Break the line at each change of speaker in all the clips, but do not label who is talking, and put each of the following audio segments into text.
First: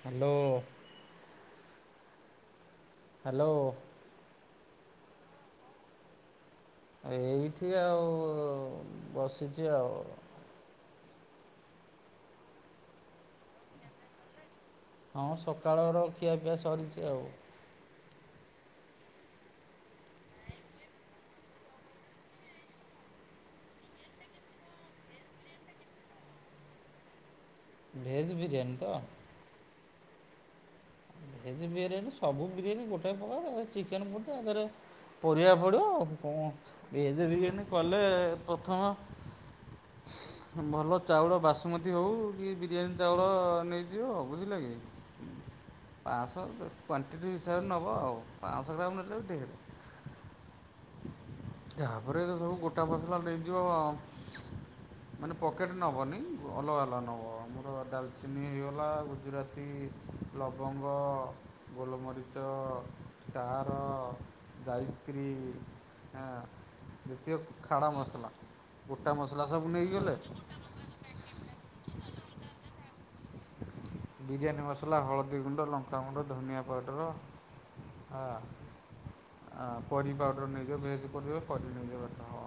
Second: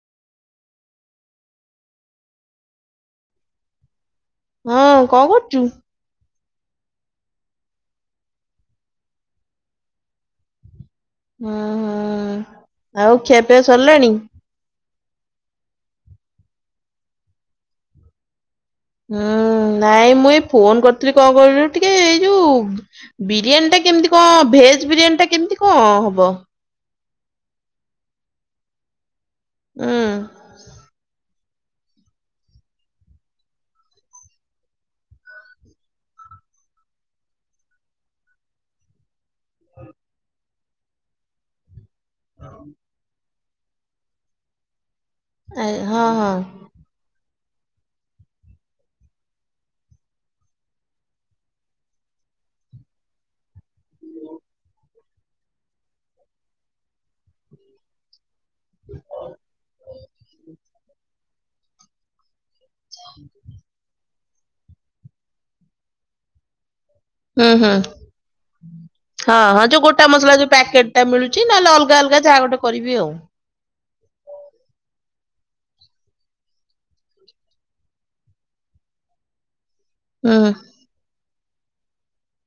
Hello. Hello.
ହଁ କଣ କରୁଛୁ?
ଏଇଠି ଆଉ ବସିଛି ଆଉ।
ହୁଁ- ହୁଁ ଆଉ ଖିଆପିଆ ସରିଲାଣି?
ହଁ ସକାଳର ଖିଆପିଆ ସରିଛି ଆଉ।
ହୁଁ ନାଇଁ ମୁଁ ଏଇ ଫୋନ କରିଥିଲି, କଣ କହିଲୁ ଟିକେ ଏଇ ଯୋଉ ବିରିୟାନୀଟା କେମିତି କଣ ଭେଜ ବିରିୟାନୀଟା କେମିତି କଣ ହବ?
ଭେଜ ବିରିୟାନି ତ?
ହୁଁ।
ଭେଜ ବିରିୟାନୀ ସବୁ ବିରିୟାନୀ ଗୋଟେ ପ୍ରକାର, ଆ ଧେରେ ଚିକେନ ପଡ଼ୁଚି ଆ ଧେରେ ପରିବା ପଡିବ ଆଉ କଣ, ଭେଜ ବିରିୟାନୀ କଲେ ପ୍ରଥମ
ହ
ଭଲ ଚାଉଳ ବାସୁମତୀ ହଉ କି ବିରିୟାନୀ ଚାଉଳ ନେଇଯିବ। ଆଉ ବୁଝିଲ କି?
ଆଁ।
ପାଞ୍ଚଶହ କ୍ଵାଣ୍ଟିଟି ହିସାବରେ ନବ ଆଉ, ପାଞ୍ଚଶହ ଗ୍ରାମ ନେଲେ ବି ଢେର ତାପରେ ତ ସବୁ ଗୋଟା ମସଲା ନେଇଯିବ ଆ ମାନେ ପକେଟ ନବନି, ଅଲଗା ଅଲଗା ନବ। ହଁ ଆମର ଡାଲଚିନି ହେଇଗଲା ଗୁଜୁରାତି ଲବ ଙ୍ଗ ଗୋଲମରି
ହ [inaudible]
ଜାଇତ୍ରି ହାଁ
ହୁଁ
ଯେତିକ
ହୁଁ।
ଖାଡା ମସଲା ଗୋଟା
ହଁ
ମସଲା
ହଁ
ସବୁ
ଯୋଉ ଗୋଟା
ନେଇଗଲେ
ମସଲା ଯୋଉ ପ୍ୟାକେଟ ଟା ମିଳୁଛି, ନହେଲେ ଅଲଗା ଅଲଗା ଯାହା ଗୋଟେ କରିବି ଆଉ।
ବିରିୟାନୀ ମସଲା ହ ହଳଦୀ ଗୁଣ୍ଡ, ଲଙ୍କାଗୁଣ୍ଡ, ଧନିଆ ପାଉଡ଼ର, ହା କରି
ହୁଁ
ପାଉଡ଼ର୍ ନେଇଯିବ ଭେଜ୍ କରିବେ କରି ନେଇଯବେ ହଁ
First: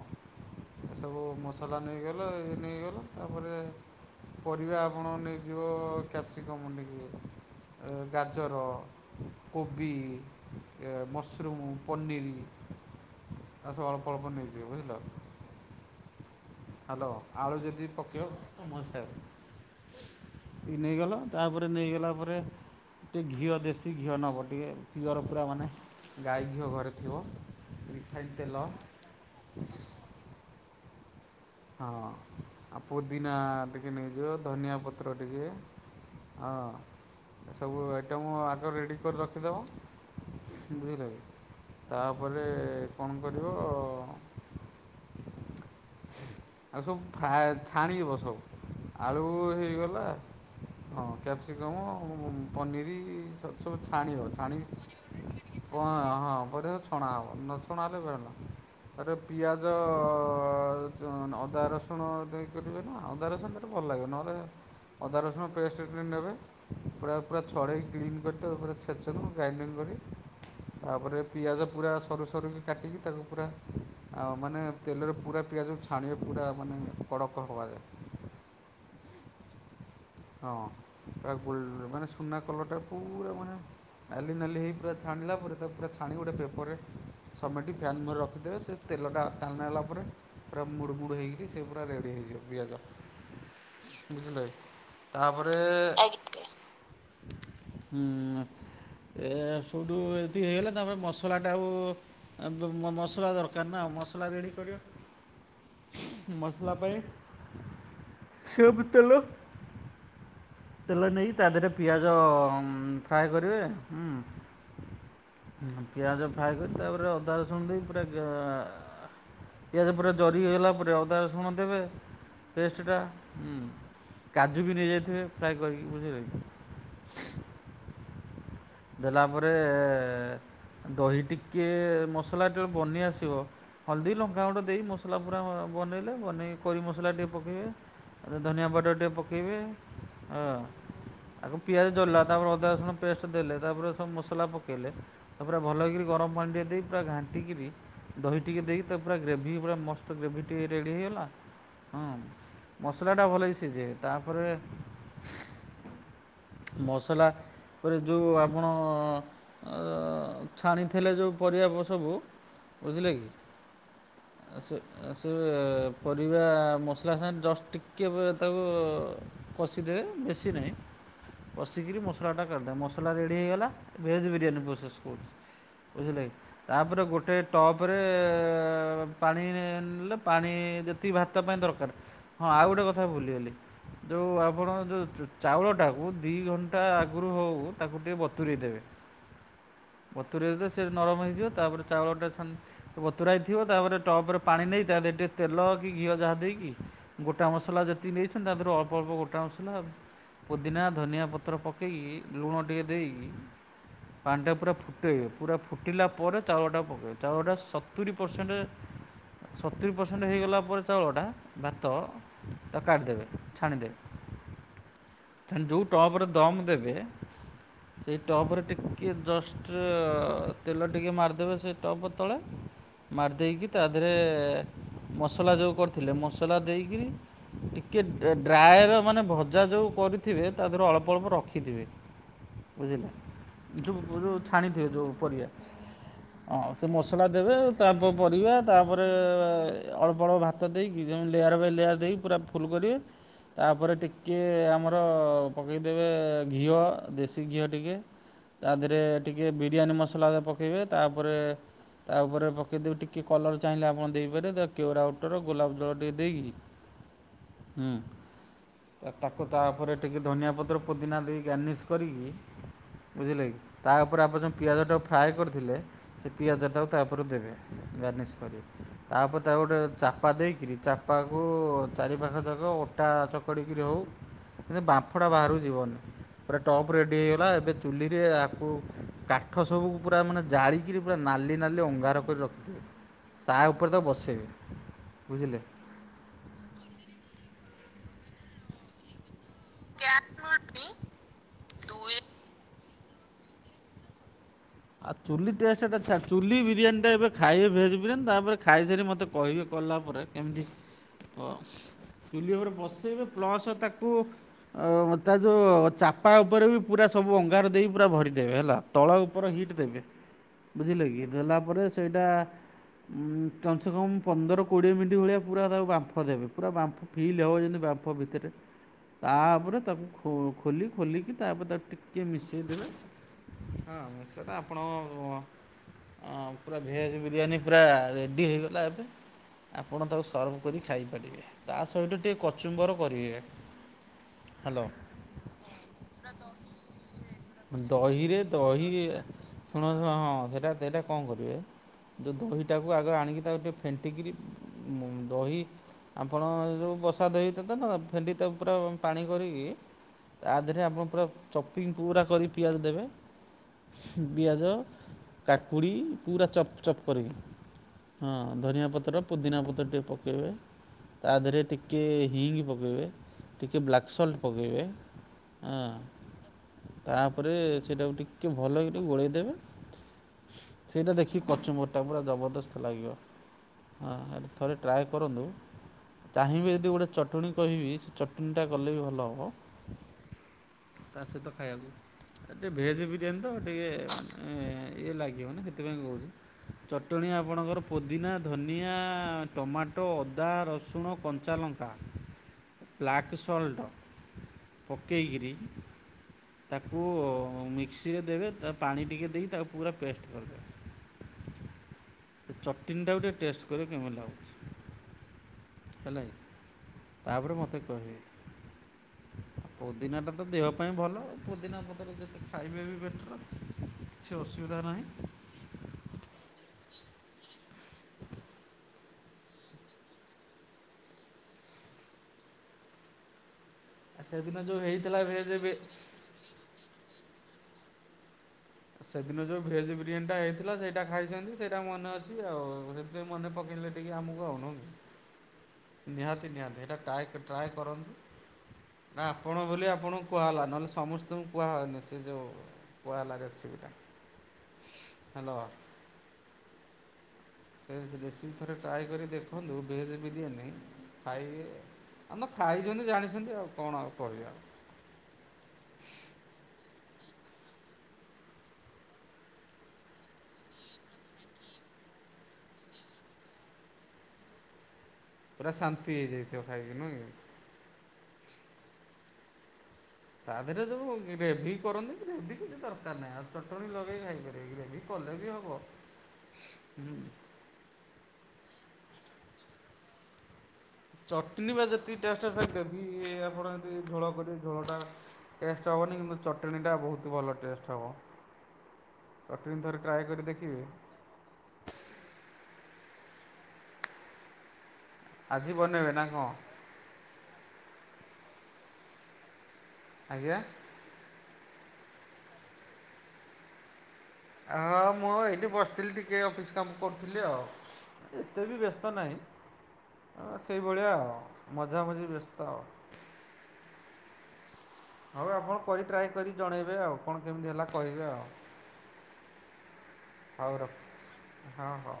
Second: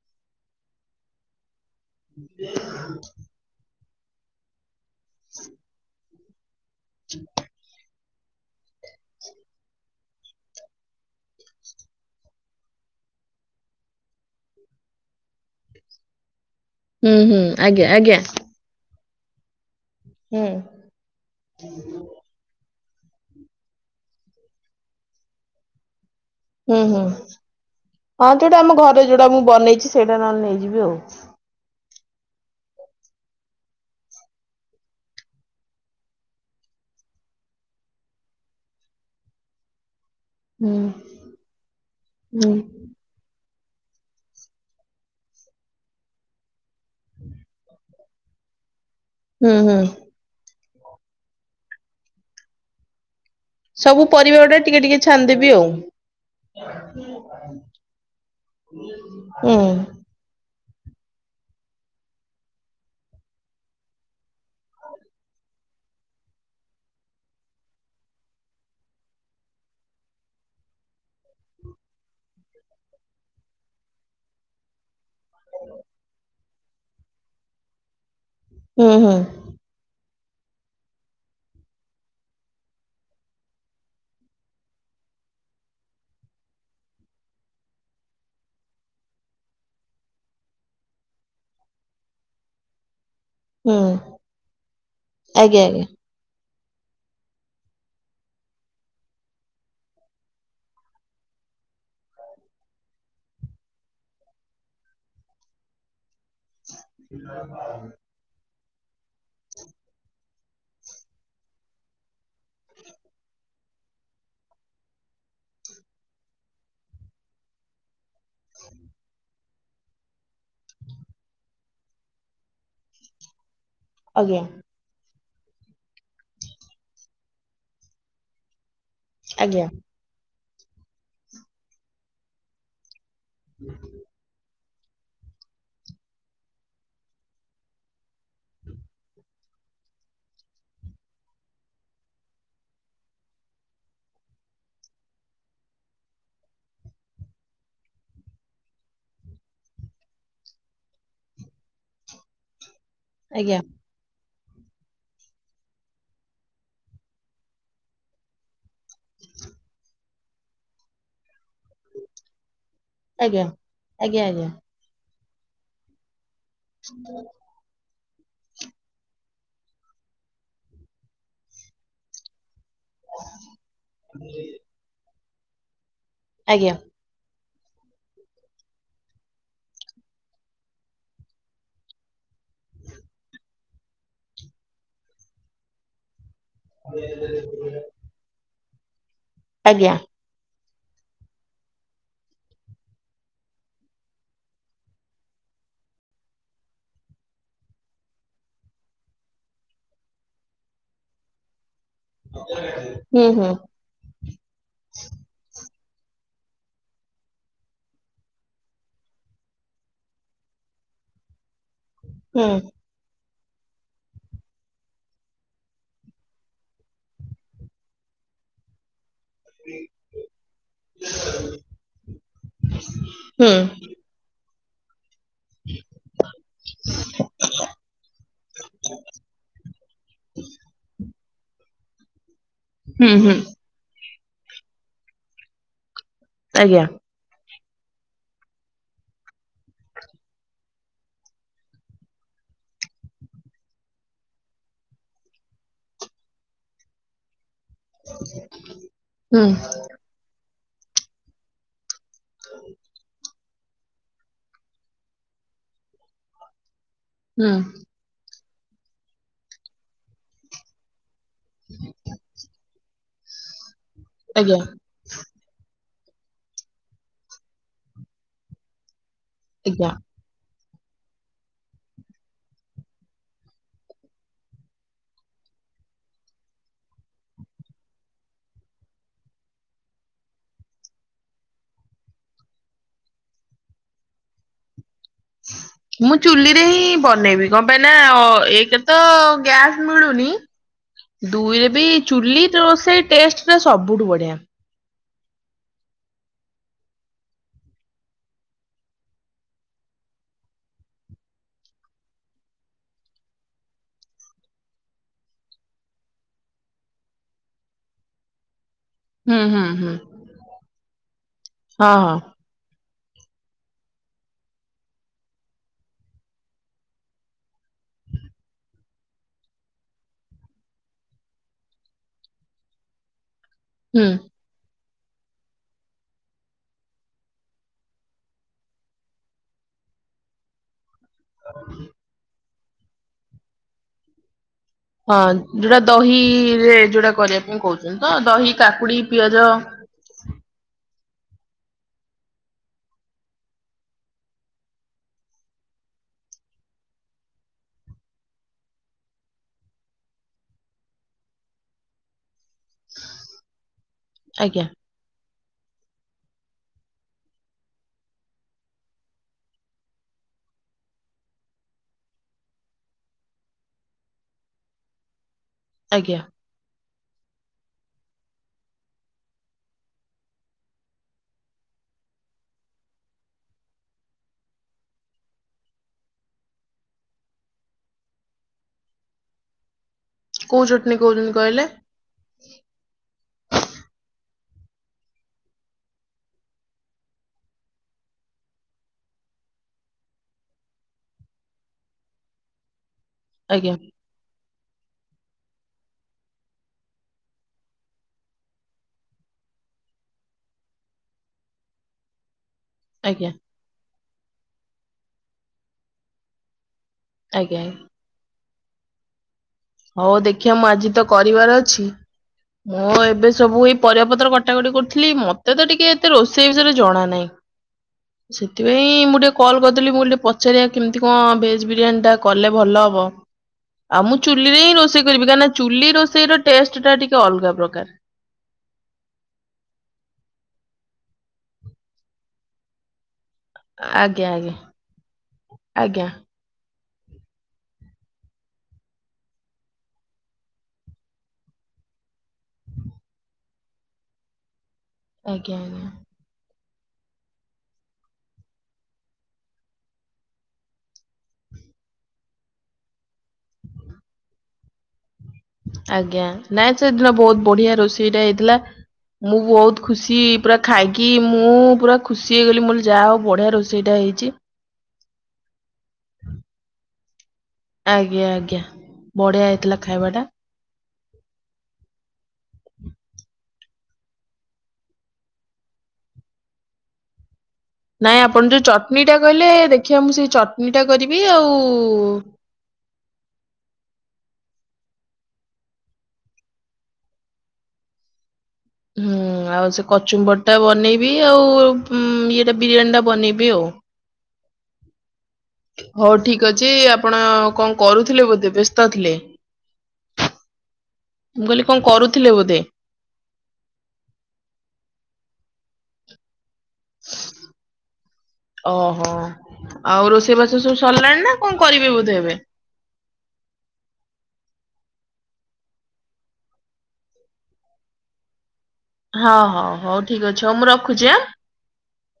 ସବୁ ମସଲା ମସଲା ନେଇଗଲ ଇ ନେଇଗଲ ତାପରେ ପରିବା ଆପଣ ନେଇଯିବ କ୍ୟାପ୍ସିକ ମୁଣ୍ଡିକ ଏ [inaudible] ଗାଜର, କୋବି, ଏ ମସରୁମ୍, ପନିର୍ ଆଉ ସବୁ ଅଳ୍ପ ଅଳ୍ପ ନେଇଯିବେ ବୁଝିଲ ହାଲୋ
ହୁଁ ହୁଁ
ଆଳୁ
ଆଜ୍ଞା
ଯଦି
ଆଜ୍ଞା
ପକେଇବ ତମ ହିସାବରେ।
ହୁଁ
ନେଇଗଲ ତାପରେ ନେଇଗଲା ପରେ ଟିକେ ଘିଅ ଦେଶୀ ଘିଅ ନବ ଟିକେ ପିଅର ପୁରା ମାନେ ଗାଈ ଘିଅ
ହୁଁ
ଘରେ
ହୁଁ
ଥିବ ରିଫାଇନ୍
ହଁ
ତେଲ
ଯୋଉଟା ଆମ ଘରେ ଯୋଉଟା ମୁଁ ବନେଇଛି ସେଇଟା ନହେଲେ ନେଇଯିବି ଆଉ
ହଁ ଆଉ ପୁଦିନା ଟିକେ ନେଇଯିବ ଧନିଆ ପତ୍ର ଟିକେ ହଁ ଏ ସବୁ ଆଇଟମ୍ ଆଗ ରେଡ଼ି କରି ରଖିଦେବ
ହୁଁ
ବୁଝିଲ ତାପରେ
ହୁଁ
କଣ କରି ଆ [inaudible] ଆଉ ସବୁ ଫ୍ରାଏ ଛାଣିଯିବ ସବୁ ଆଳୁ
ହୁଁ ହୁଁ।
ହେଇଗଲା ହଁ କ୍ୟାପ୍ସିକମ୍ ପନିର
ସବୁ ପରିବା ଗୋଟା ଟିକେ ଟିକେ ଛାନ୍ଦେି
ହ ହଁ ପ ଛୁଣାହବ ନଛୁଣା ହେଲେ ବେଳନ ଆରେ
ହୁଁ
ପିଆଜ ଅଦା ରସୁଣ ଦେଇ କରିବେ ନା ଅଦା ରସୁଣ ତାଟା ଭଲ ଲାଗେ ନହେଲେ ଅଦା ରସୁଣ ପେଷ୍ଟ ନେବେ ପୁରା ପୁରା ଛଡେଇକି୍ଲିନ କରିେ ପୁରା ଛେଚୁନୁ ଗ୍ରାଇଣ୍ଡିଙ୍ଗ ହ [inaudible] ତାପରେ ପିଆଜ ପୁରା ସରୁ ସରୁ କି କାଟିକି ତାକୁ ପୁରା ଆଉ ମାନେ ତେଲରେ ପୁରା ପିଆଜକୁ ଛାଣିବେ ପୁରା ମାନେ କଡ଼କ ହବାଯାଏ।
ହୁଁ ହୁଁ
ହଁ ନାଲି ନାଲି ହେଇ ପୁରା ଛାଣିଲା ପରେ ତାକୁ ପୁରାଛାଣି ଗୋଟେ ପେପରରେ ସମୟଟି ଫ୍ୟାନ୍ ମୋର ରଖିଦେବେ ସେ ତେଲଟା ଖାଲ ନ ହେଲା ପରେ ପୁରା ମୁଡ଼ ମୁୁଡ଼ ହେ ହୋଇକି ସେ ପୁରା ରେଡ଼ି ହୋଇଇଯଏ। ଇ
ହୁଁ
ବୁଝିଲେଇ ତାପରେ
ଆଜ୍ଞା
ହୁଁ ଏ ସବଠୁ ଏତିକି ହେଇଗଲା ତାମର ମସଲା ଟା ଆଉ ମସଲା ଦରକାର ନା ଆ ମସଲା ରେଡ଼ି କରିବ ମସଲା ପାଇଁ ସେବୁ ତଲ ତେଲ ନେଇକି ତା ଦେହରେ ପିଆଜ ଫ୍ରାଏ କରିବେ ହୁଁ ପିଆଜ ଫ୍ରାଏ କରି ତାପରେ ଅଦା ରସୁନ ଦେଇ ପୁରା ଇ ପୁର ଜରି ହେଇଗଲା ପଦ ଶୁଣ ଦେବେ ଟେଷ୍ଟ ଟା ହୁଁ
ଆ୍ଞା
କରିକି ବ [inaudible] ଦେଲା ପରେ
ଆଜ୍ଞା
ଦହି ଟିକେ ମସଲାେବେେଳଳେ ବନି ଆସ ସିବ ହଳଦୀ ଲଙ୍କାଗୁଟ ଦେଇ ମସଲା ପୁରା ବନେଇଲେ ବନେଇ କରି ମସଲା ଟିକେ ପକେଇବେ। ଆଚଛା ଧନିଆ ବଟର ଟିକେ ପକେଇବେି ହଁ ଆ ପିଆଜ ଜୋଲାତାନୁ ପେଷ୍ଟ ଦେଇଲେେ ତାପରେ ସବୁ ମସଲା ପକେଇଲେ ତାପା ଭଲ ହେକରି ଗରମ ପାଣିଏ ଦେଇ ପୁରା ଘାଣ୍ଟିକରି ଦହି ଟିକେ ଦେଇକି ତ ପୁରା ଗ୍ରେଭି ପୁରା ମସ୍ତ ଗ୍ରେଭି ଟିକ ରେଡି ହେଇଗଲା ହଁ ମସଲାଟା ଭଲକି
ଆଜ୍ଞା
ସିଝେଇବେ ତାପରେ ମସଲା ପରେ ଯଉ ଆପଣ ଛାଣିଥିଲେ ଯେଉଁ ପରିବାପ ସବୁ ବୁଝିଲେ କି
ଆଜ୍ଞା ଆଜ୍ଞା ଆଜ୍ଞା
ସେ ସେ ପରିବା ମସଲା ସାଙ୍ଗେ ଜଷ୍ଟ ଟିକ କେବେ ତାକୁ କଷିଦେବେ ବେଶୀ ନାହିଁ କଷିକିରି ମସଲାଟା କରିାଦେଏ ମସଲା ରେଡ଼ି ହେଇଗଲା ଭେଜ ବିରିୟାନୀ ପ୍ରୋସେସ କହୁଛି ବୁଝିଲେ
ଆଜ୍ଞା ଆଜ୍ଞା
ତାପରେ ଗୋଟେ ଟପରେ ପାଣି ନେଲେ ପାଣି ଯେତିକି ଭାତ ପାଇଁ ଦରକାର ହଁ ଆଉ ଗୋଟେ କଥା ଭୁଲିଗଲି ଯେଉଁ ଆପଣ ଯେଉଁ ଚାଉଳଟାକୁ ଦୁଇ ଘଣ୍ଟା ଆଗରୁ ହଉ ତାକୁ ଟିକେ ବତୁରଇ ଦେବେ
ଆଜ୍ଞା
ବତୁରେଇ ଦେ ସେ ନରମ ହେଇଯିବ ତାପରେ ଚାଉଳଟା ବତୁରାଇ ଥିବ ତାପରେ ଟପ୍ରରେ ପାଣି ନେଇ ତା ଦେହ ଟିକେ ତେଲ ଘିଅ ଯାହା ଦେଇକି ଗୋଟା ମସଲା ଯେତିକି ନେଇଛନ୍ତି ତା ଦେରେ ଅଳ୍ପ ଅଳ୍ପ ଗୋଟା ମସଲା ପୁଦିନା ଧନିଆ ପତ୍ର ପକ ପକି ଲୁଣ ଟିକେ
ହୁଁ
ଦେଇକି
ହୁଁ
ପାଣିଟା ପୁରା ଫୁଟେଇବେ ପୁରା ଫୁ ଫୁଟିଲା ପରେ ଚାଉଳଟା ପକେଇବା ଚାଉଳଟା ସତୁରି ପରସେଣ୍ଟ ସତୁରି ପରସେଣ୍ଟ ହେଇଗଲା ପରେ ଚାଉଳଟା ଭାତ
ହୁଁ
ତାକୁ କାଢ଼ିଦେବେ। ଛାଣିଦେବେ ଯେଉଁ ଟପ୍ରେ ଦମ୍ ଦେବେ ସେଇ ଟପରେ ଟିକ କିଏ ଜଷ୍ଟ ତେଲ ଟିକିଏ ମାରିଦେବେ ସେ ଟପ୍ ତଳେ ମାରି
ହୁଁ
ଦେଇେଇକି ତା ଦେହରେ ମସଲା ଯେଉଁ କରିଥିଲେ ମସଲା ଦେଇକରି ଟିକେ ଡ୍ରାଏର ମାନେ ଭଜା ଯେଉଁ କରିଥିବେ ତାଦିହରୁ ଅଳପ ଅଳ୍ ରଖ ଶଖିଥିବେ ବୁଝିଲେ
ହୁଁ ହୁଁ
ଯେଁ ଯେଉଁ ଛାଣିଥିବେ ଯେଉଁ ପରିବା। ହଁ
ଆଜ୍ଞା
ସେ ମସଲା ଦେବେ ତାପ ପରିବା ତାପରେ ଅଳ୍ପ ଅଳ୍ପ ଭାତ ଦେଇକି ଲେୟାର ବାଇ ଲେୟାର ଦେଇ ପୁରା ଫୁଲକୁ ତାପରେ ଟିକେ ଆମର ପକେଇ ଦେବେ ଘିଅ ଦେ ଘିଅ ଟିକେ ତା ଦେହରେ ଟିକେ
ହୁଁ
ବିରିୟାନୀ ମସଲା ପକେଇବେ ତାପରେ ତା ଉପରେ ପକାଇଦେବି ଟିକିେ କଲର୍ ଚାହିଁଲେ ଆପଣ ଦେଇପାରିବେ କେଉରା ଉଟର ଗୋଲାପ ଜଳ ଟିକେ ଦେଇକି
ହୁଁ।
ତା ତାକୁ ତାପରେ ଟିକିେ ଧନିଆ ପତ୍ର ପୁଦିନା ଦେଇ ଗାର୍ନିସ୍ କରିକି ବୁଝିଲେ କି ତା ଉପରେ ଆପଣ ଯଉ
ଆଜ୍ଞା
ପିଆଜ ଟା ଫ୍ରାଏ କରିଥିଲେ ସେ ପିଆଜ ଟାକୁ ତାପରେ ଦେବେ ଗାର୍ନିସ୍ କରି ତାପରେ ତାକୁ ଗୋଟେ
ଆଜ୍ଞା
ଚାପା ଦେଇକିରି ଚାପାକୁ ଚାରି ପାଖ ଯାକ ଅଟା ଚକଡ଼ିକିରି ହେଉ। ବାମ୍ଫଡା ବାହାରୁ ଯିବନି ପୁରା ଟପ ରେ ହେଇଗଲା ଏବେ ଚୁଲିରେ ଆକୁ କାଠ ସବୁକୁ ପୁରା ମାନେ ଜାଳିକରି ପୁରା ନାଲି ନାଲି ଅଙ୍ଗା ର କରି ରଖିଥିବେ ତା ଉପରେ ତାକୁ ବସେଇବ
ମୁଁ ଚୁଲିରେ ହିଁ ବନେଇବି କଣ ପାଇଁ ନା ଏକ ତ ଗ୍ୟାସ୍ ମିଳୁନି ଦୁଇରେ ବି
ଦୁଇ
ଚୁଲି ରୋଷେଇ ଟେଷ୍ଟ ଟା ସବୁଠୁ ବଢିଆ।
ଆଉ ଚୁଲି ଟେଷ୍ଟ ଟା ଚୁଲି ବିରିୟାନୀ ଟା ଏବେ ଖାଇବେ ଭେଜ ବିରିୟାନୀ ତାପରେ ଖାଇସାରି ମତେ କହିବେ କଲା ପରେ କେମିତି ତ ଚୁଲି ଉପରେ ବସେଇବେ ପ୍ଲସ୍ ତାକୁ ତା ଯୋଉ ଚାପା ଉପରେ ବି ପୁରା ସବୁ ଅଙ୍ଗାର ଦେଇ ପୁରା ଭରିଦେବେ ହେଲା।
ହୁଁ
ପୁରା
ହୁଁ
ହିଟ୍
ହୁଁ
ଦେବେ ବୁଝିଲେ କି ଦେଲା ପରେ
ହଁ ହଁ
ସେଇଟା କମ ସେ କମ୍ ପନ୍ଦର କୋଡ଼ିଏ ମିନିଟ୍ ଭଳିଆ ପୁରା ତାକୁ ବାମ୍ଫ ଦେବେ ପୁରା ବାମ୍ଫ ଫିଲ୍ ହେବ ଯେମିତି ବାମ୍ଫ ଭିତରେ ତାପରେ ତାକୁ ଖୋଲି ଖୋଲିକି ତାପରେ ତାକୁ ଟିକଏ ମିଶେଇ ଦେବେ। ହଁ
ହୁଁ।
ସେଟା ଆପଣ ହଁ ପୁରା ଭେଜ୍ ବିରିୟାନୀ ପୁରା ରେଡ଼ି ହେଇଇଗଲା ଏବେ ଆପଣ ତାକୁ ସର୍ଭ କରି ଖାଇପାରିବେ ତା ସହିତ ଟିକେ କଚୁମ୍ବର କରିବେ? ହ୍ୟାଲୋ
ହଁ ଯୋଉଟା ଦହିରେ ଯୋଉଟା କରିବା ପାଇଁ କହୁଛନ୍ତି ତ ଦହି କାକୁଡି ପି
ଶୁଣ ହଁ ହଁ ସେଟା ସେଇଟା କଣ କରିବେ? ଯେଉଁ ଦହିଟାକୁ ଆଗରୁ ଆଣିକି ତାକୁ ଟିକେ ଫେଣ୍ଟିକରି ଦହି ଆପଣ ଯେଉଁ ବସାଦହି ହେଇଥା ତ ନା ଫେଣ୍ଡି ତ ପୁରା ପାଣି କରିକି ତା ଦେହରେ ଆପଣ ପୁରା ଚପିଙ୍ଗ ପୁରା କରି ପିଆଜ ଦେବେ ପିଆଜ
ଆଜ୍ଞା
କାକୁଡ଼ି ପୁରା ଚପ ଚପ୍ କରିକି ହଁ ଧନିଆ ପତ୍ର ପୁଦିନା ପତ୍ର ଟିକେ ପକେଇବେ। ତା ଦେହରେ ଟିକେ ହିଙ୍ଗ ପକେଇବେ ଟିକେ ବ୍ଲାକ୍ ସଲ୍ଟ ପକେଇବେ।
ଆଜ୍ଞା
ହଁ ତାପରେ ସେଇଟାକୁ ଟିକେ ଭଲ କିରି ଗୋଳେଇ ଦେବେ। ସେଇଟା ଦେଖି କଚୁମର ଟା ପୁରା ଜବରଦସ୍ତ ଲାଗିବ। ହଁ ଥରେ ଟ୍ରାଏ କରନ୍ତୁ। ଚାହିଁବେ ଯଦି ଗୋଟେ ଚଟଣୀ କହିବି ସେ ଚଟଣୀ ଟା କଲେ ବି ଭଲ ହବ।
କୋଉ ଚଟଣି
ତା
କହୁଛନ୍ତି
ସହିତ
କହିଲେ
ଖାଇବାକୁ ଏ ଭେଜ ବି ତ ଟିକେ ଇଏ ଲାଗିବ ନା ସେଥିପାଇଁ କହୁଚି ଚଟଣି ଆପଣଙ୍କର ପୋଦିନା ଧନିଆ ଟମାଟୋ ଅଦା ରସୁଣ କଞ୍ଚା ଲଙ୍କ ବ୍ଲାକ
ଆଜ୍ଞା
ସଲ୍ଟ ପ ପକେଇକିରି ତାକୁ ଉ ନି ମିକ୍ସିରେ ଦେବେ ତା ପାଣି ଟିକେ ଦେଇ ତାକୁ ପୁରା ପେଷ୍ଟ କରିଦେବେ। ଚଟଣିୀଟାକୁ
ଆଜ୍ଞା
ଟିକେ ଟେଷ୍ଟ କର କେମିତି ଲାଗୁଛି ହେଲାକି। ତାପରେ
ଆଜ୍ଞା
ମୋତେ କହିବେ। ହ
ହଉ ଦେଖିବା ମୁଁ ଆଜି ତ କରିବାର ଅଛି
ପତ୍ର ଯେତେ ଖାଇବେ ବି
ମୁଁ ଏବେ
ବେଟର
ସବୁ ଏଇ ପରିବାପତ୍ର
କିଛି
କଟାକଟି
ଅସୁବିଧା
କରୁ
ନାହିଁ।
ଥିଲି ମତେ ତ ଟିକେ ଏତେ ରୋଷେଇ ବିଷୟରେ ଜଣା ନାଇଁ
ହ [inaudible]
ସେଥିପାଇଁ ମୁଁ ଟିକେ କଲ୍ କରିଦେଲି ମୁଁ ଟିକେ ପଚାରଆ କେମିତି କଣ ଭେଜ ବିରିୟାନୀ ଟା କଲେ ଭଲ ହବ।
ହଁ
ଚୁଲି ରେ ହିଁ ରୋଷେଇ କରିବି କାହିଁି ନା ଚୁଲି ରୋଷେଇ ର ଟେଷ୍ଟ ଟା ଟିକେ ଅଲଗା ପ୍ରକାର।
ସେଦିନ ଯୋଉ ଭେଜ ବିରିୟାନୀ ଟା ହେଇଥିଲା ସେଇଟା ଖାଇଛନ୍ତି ସେଇଟା ମନେ ଅଛି ଆଉ ତୁ ମନେ ପକେଇଲେ ଟିକେ
ଆଜ୍ଞା
ଆମକୁ
ଆଜ୍ଞା
ଆଉନ
ଆଜ୍ଞା
ନିହାତି ନିହାତି ଏଟା ଟ୍ରାଏ ଟ୍ରାଏ କରନ୍ତୁ। ନା ଆପଣ ବୋଲି ଆପଣଙ୍କୁ କୁହାହଲା ନହେଲେ ସମସ୍ତଙ୍କୁ କୁହାହନି ସେ ଯୋଉ କୁହା ହେଲା ରେସିପି।
ଆଜ୍ଞା ଆଜ୍ଞା।
ସେ ରେସିପି ଥରେ ଟ୍ରାଏ କରି ଦେଖନ୍ତୁ ଭେଜ ବିରିୟାନୀ ଖାଇବେ ଆମ ଖାଇଛନ୍ତି ଜାଣିଛନ୍ତି ଆଉ କଣ ଆଉ କରିବା।
ଆଜ୍ଞା ନାଇଁ ସେଦିନ ବହୁତ ବଢିଆ ରୋଷେଇଟା ହେଇଥିଲା। ମୁଁ ବହୁତ ଖୁସି ପୁରା ଖାଇକି ମୁଁ ପୁରା ଖୁସି ହେଇଗଲି ମୋ ଯାହା ହଉ ବଢିଆ ରୋଷେଇଟା ହେ ହେଇ
ପୁରା ଶାନ୍ତି ହେଇଯାଇଥିବ ଖାଇକି ନୁଁହେ କି?
ଆଜ୍ଞା ଆଜ୍ଞା ବଢିଆ ହେଇଥିଲା ଖାଇବା ଟା।
ତା ଦେହରେ ଯୋଉ ଗ୍ରେଭି କରନ୍ତି ଗ୍ରେଭି କିଛି ଦରକାର ନାହିଁ ଆଉ ଚଟଣିୀ ଲଗେଇ ଖାଇପାରିବେ ଗ୍ରେଭି କଲେ ବି ହବ। ହୁଁ
ନାଇଁ ଆପଣ ଯୋଉ ଚଟଣିୀ ଟା କହିଲେ ଦେଖିବା ମୁଁ ସେଇ ଚଟ
ଚଟନୀ ବା ଯେତିକି ଟେଷ୍ଟ ସେ ଗ୍ରେଭି ଆପଣ ଯେତି ଝୋଳ ଗୋଟେ ଝୋଟା ଟେଷ୍ଟ ହବନି କିନ୍ତୁ ଚଟଣି ଟା ବହୁତ ଭଲ ଟେଷ୍ଟ ହବ।
ହୁଁ ଆଉ ସେ କଚୁମ୍ବଡ ଟା
ଦେଖିବେ
ବନେଇବି ଆଉ ଇଏଟା ବିରିୟାନୀ ଟା ବନେଇବି ଆଉ।
ଆଜି ବନେଇବେ
ହଉ
ନା କଣ?
ଠିକ ଅଛି ଆପଣ କଣ କରୁଥିଲେ ବୋଧେ ବ୍ୟସ୍ତ ଥିଲେ।
ଆଜ୍ଞା।
ମୁଁ କହିଲି କଣ କରୁଥିଲେ ବୋଧେ।
ହଁ ମୁଁ ଏଇଠି ବସିଥିଲି ଟିକେ ଅଫିସ କାମ କରୁଥିଲି ଆଉ। ଏତେ ବି
ଓହୋ
ବ୍ୟସ୍ତ ନାହିଁ।
ଆଉ ରୋଷେଇବାସ ସବୁ
ସେଇଭଳିଆ
ସରିଲାଣି
ଆଉ
ନା କଣ କରିବେ ବୋଧେ
ମଝାମଝି
ଏବେ।
ବ୍ୟସ୍ତ ଆଉ। ହଉ ଆପଣ କରି ଟ୍ରାଏ କରି ଜଣେଇବେ ଆଉ କଣ କେମିତି ହେଲା କହିବେ ଆଉ।
ହଁ, ହଉ ହଉ ଠିକ୍ ଅଛି। ହଉ ମୁଁ ରଖୁଛି ଆ
ହଁ ହଉ।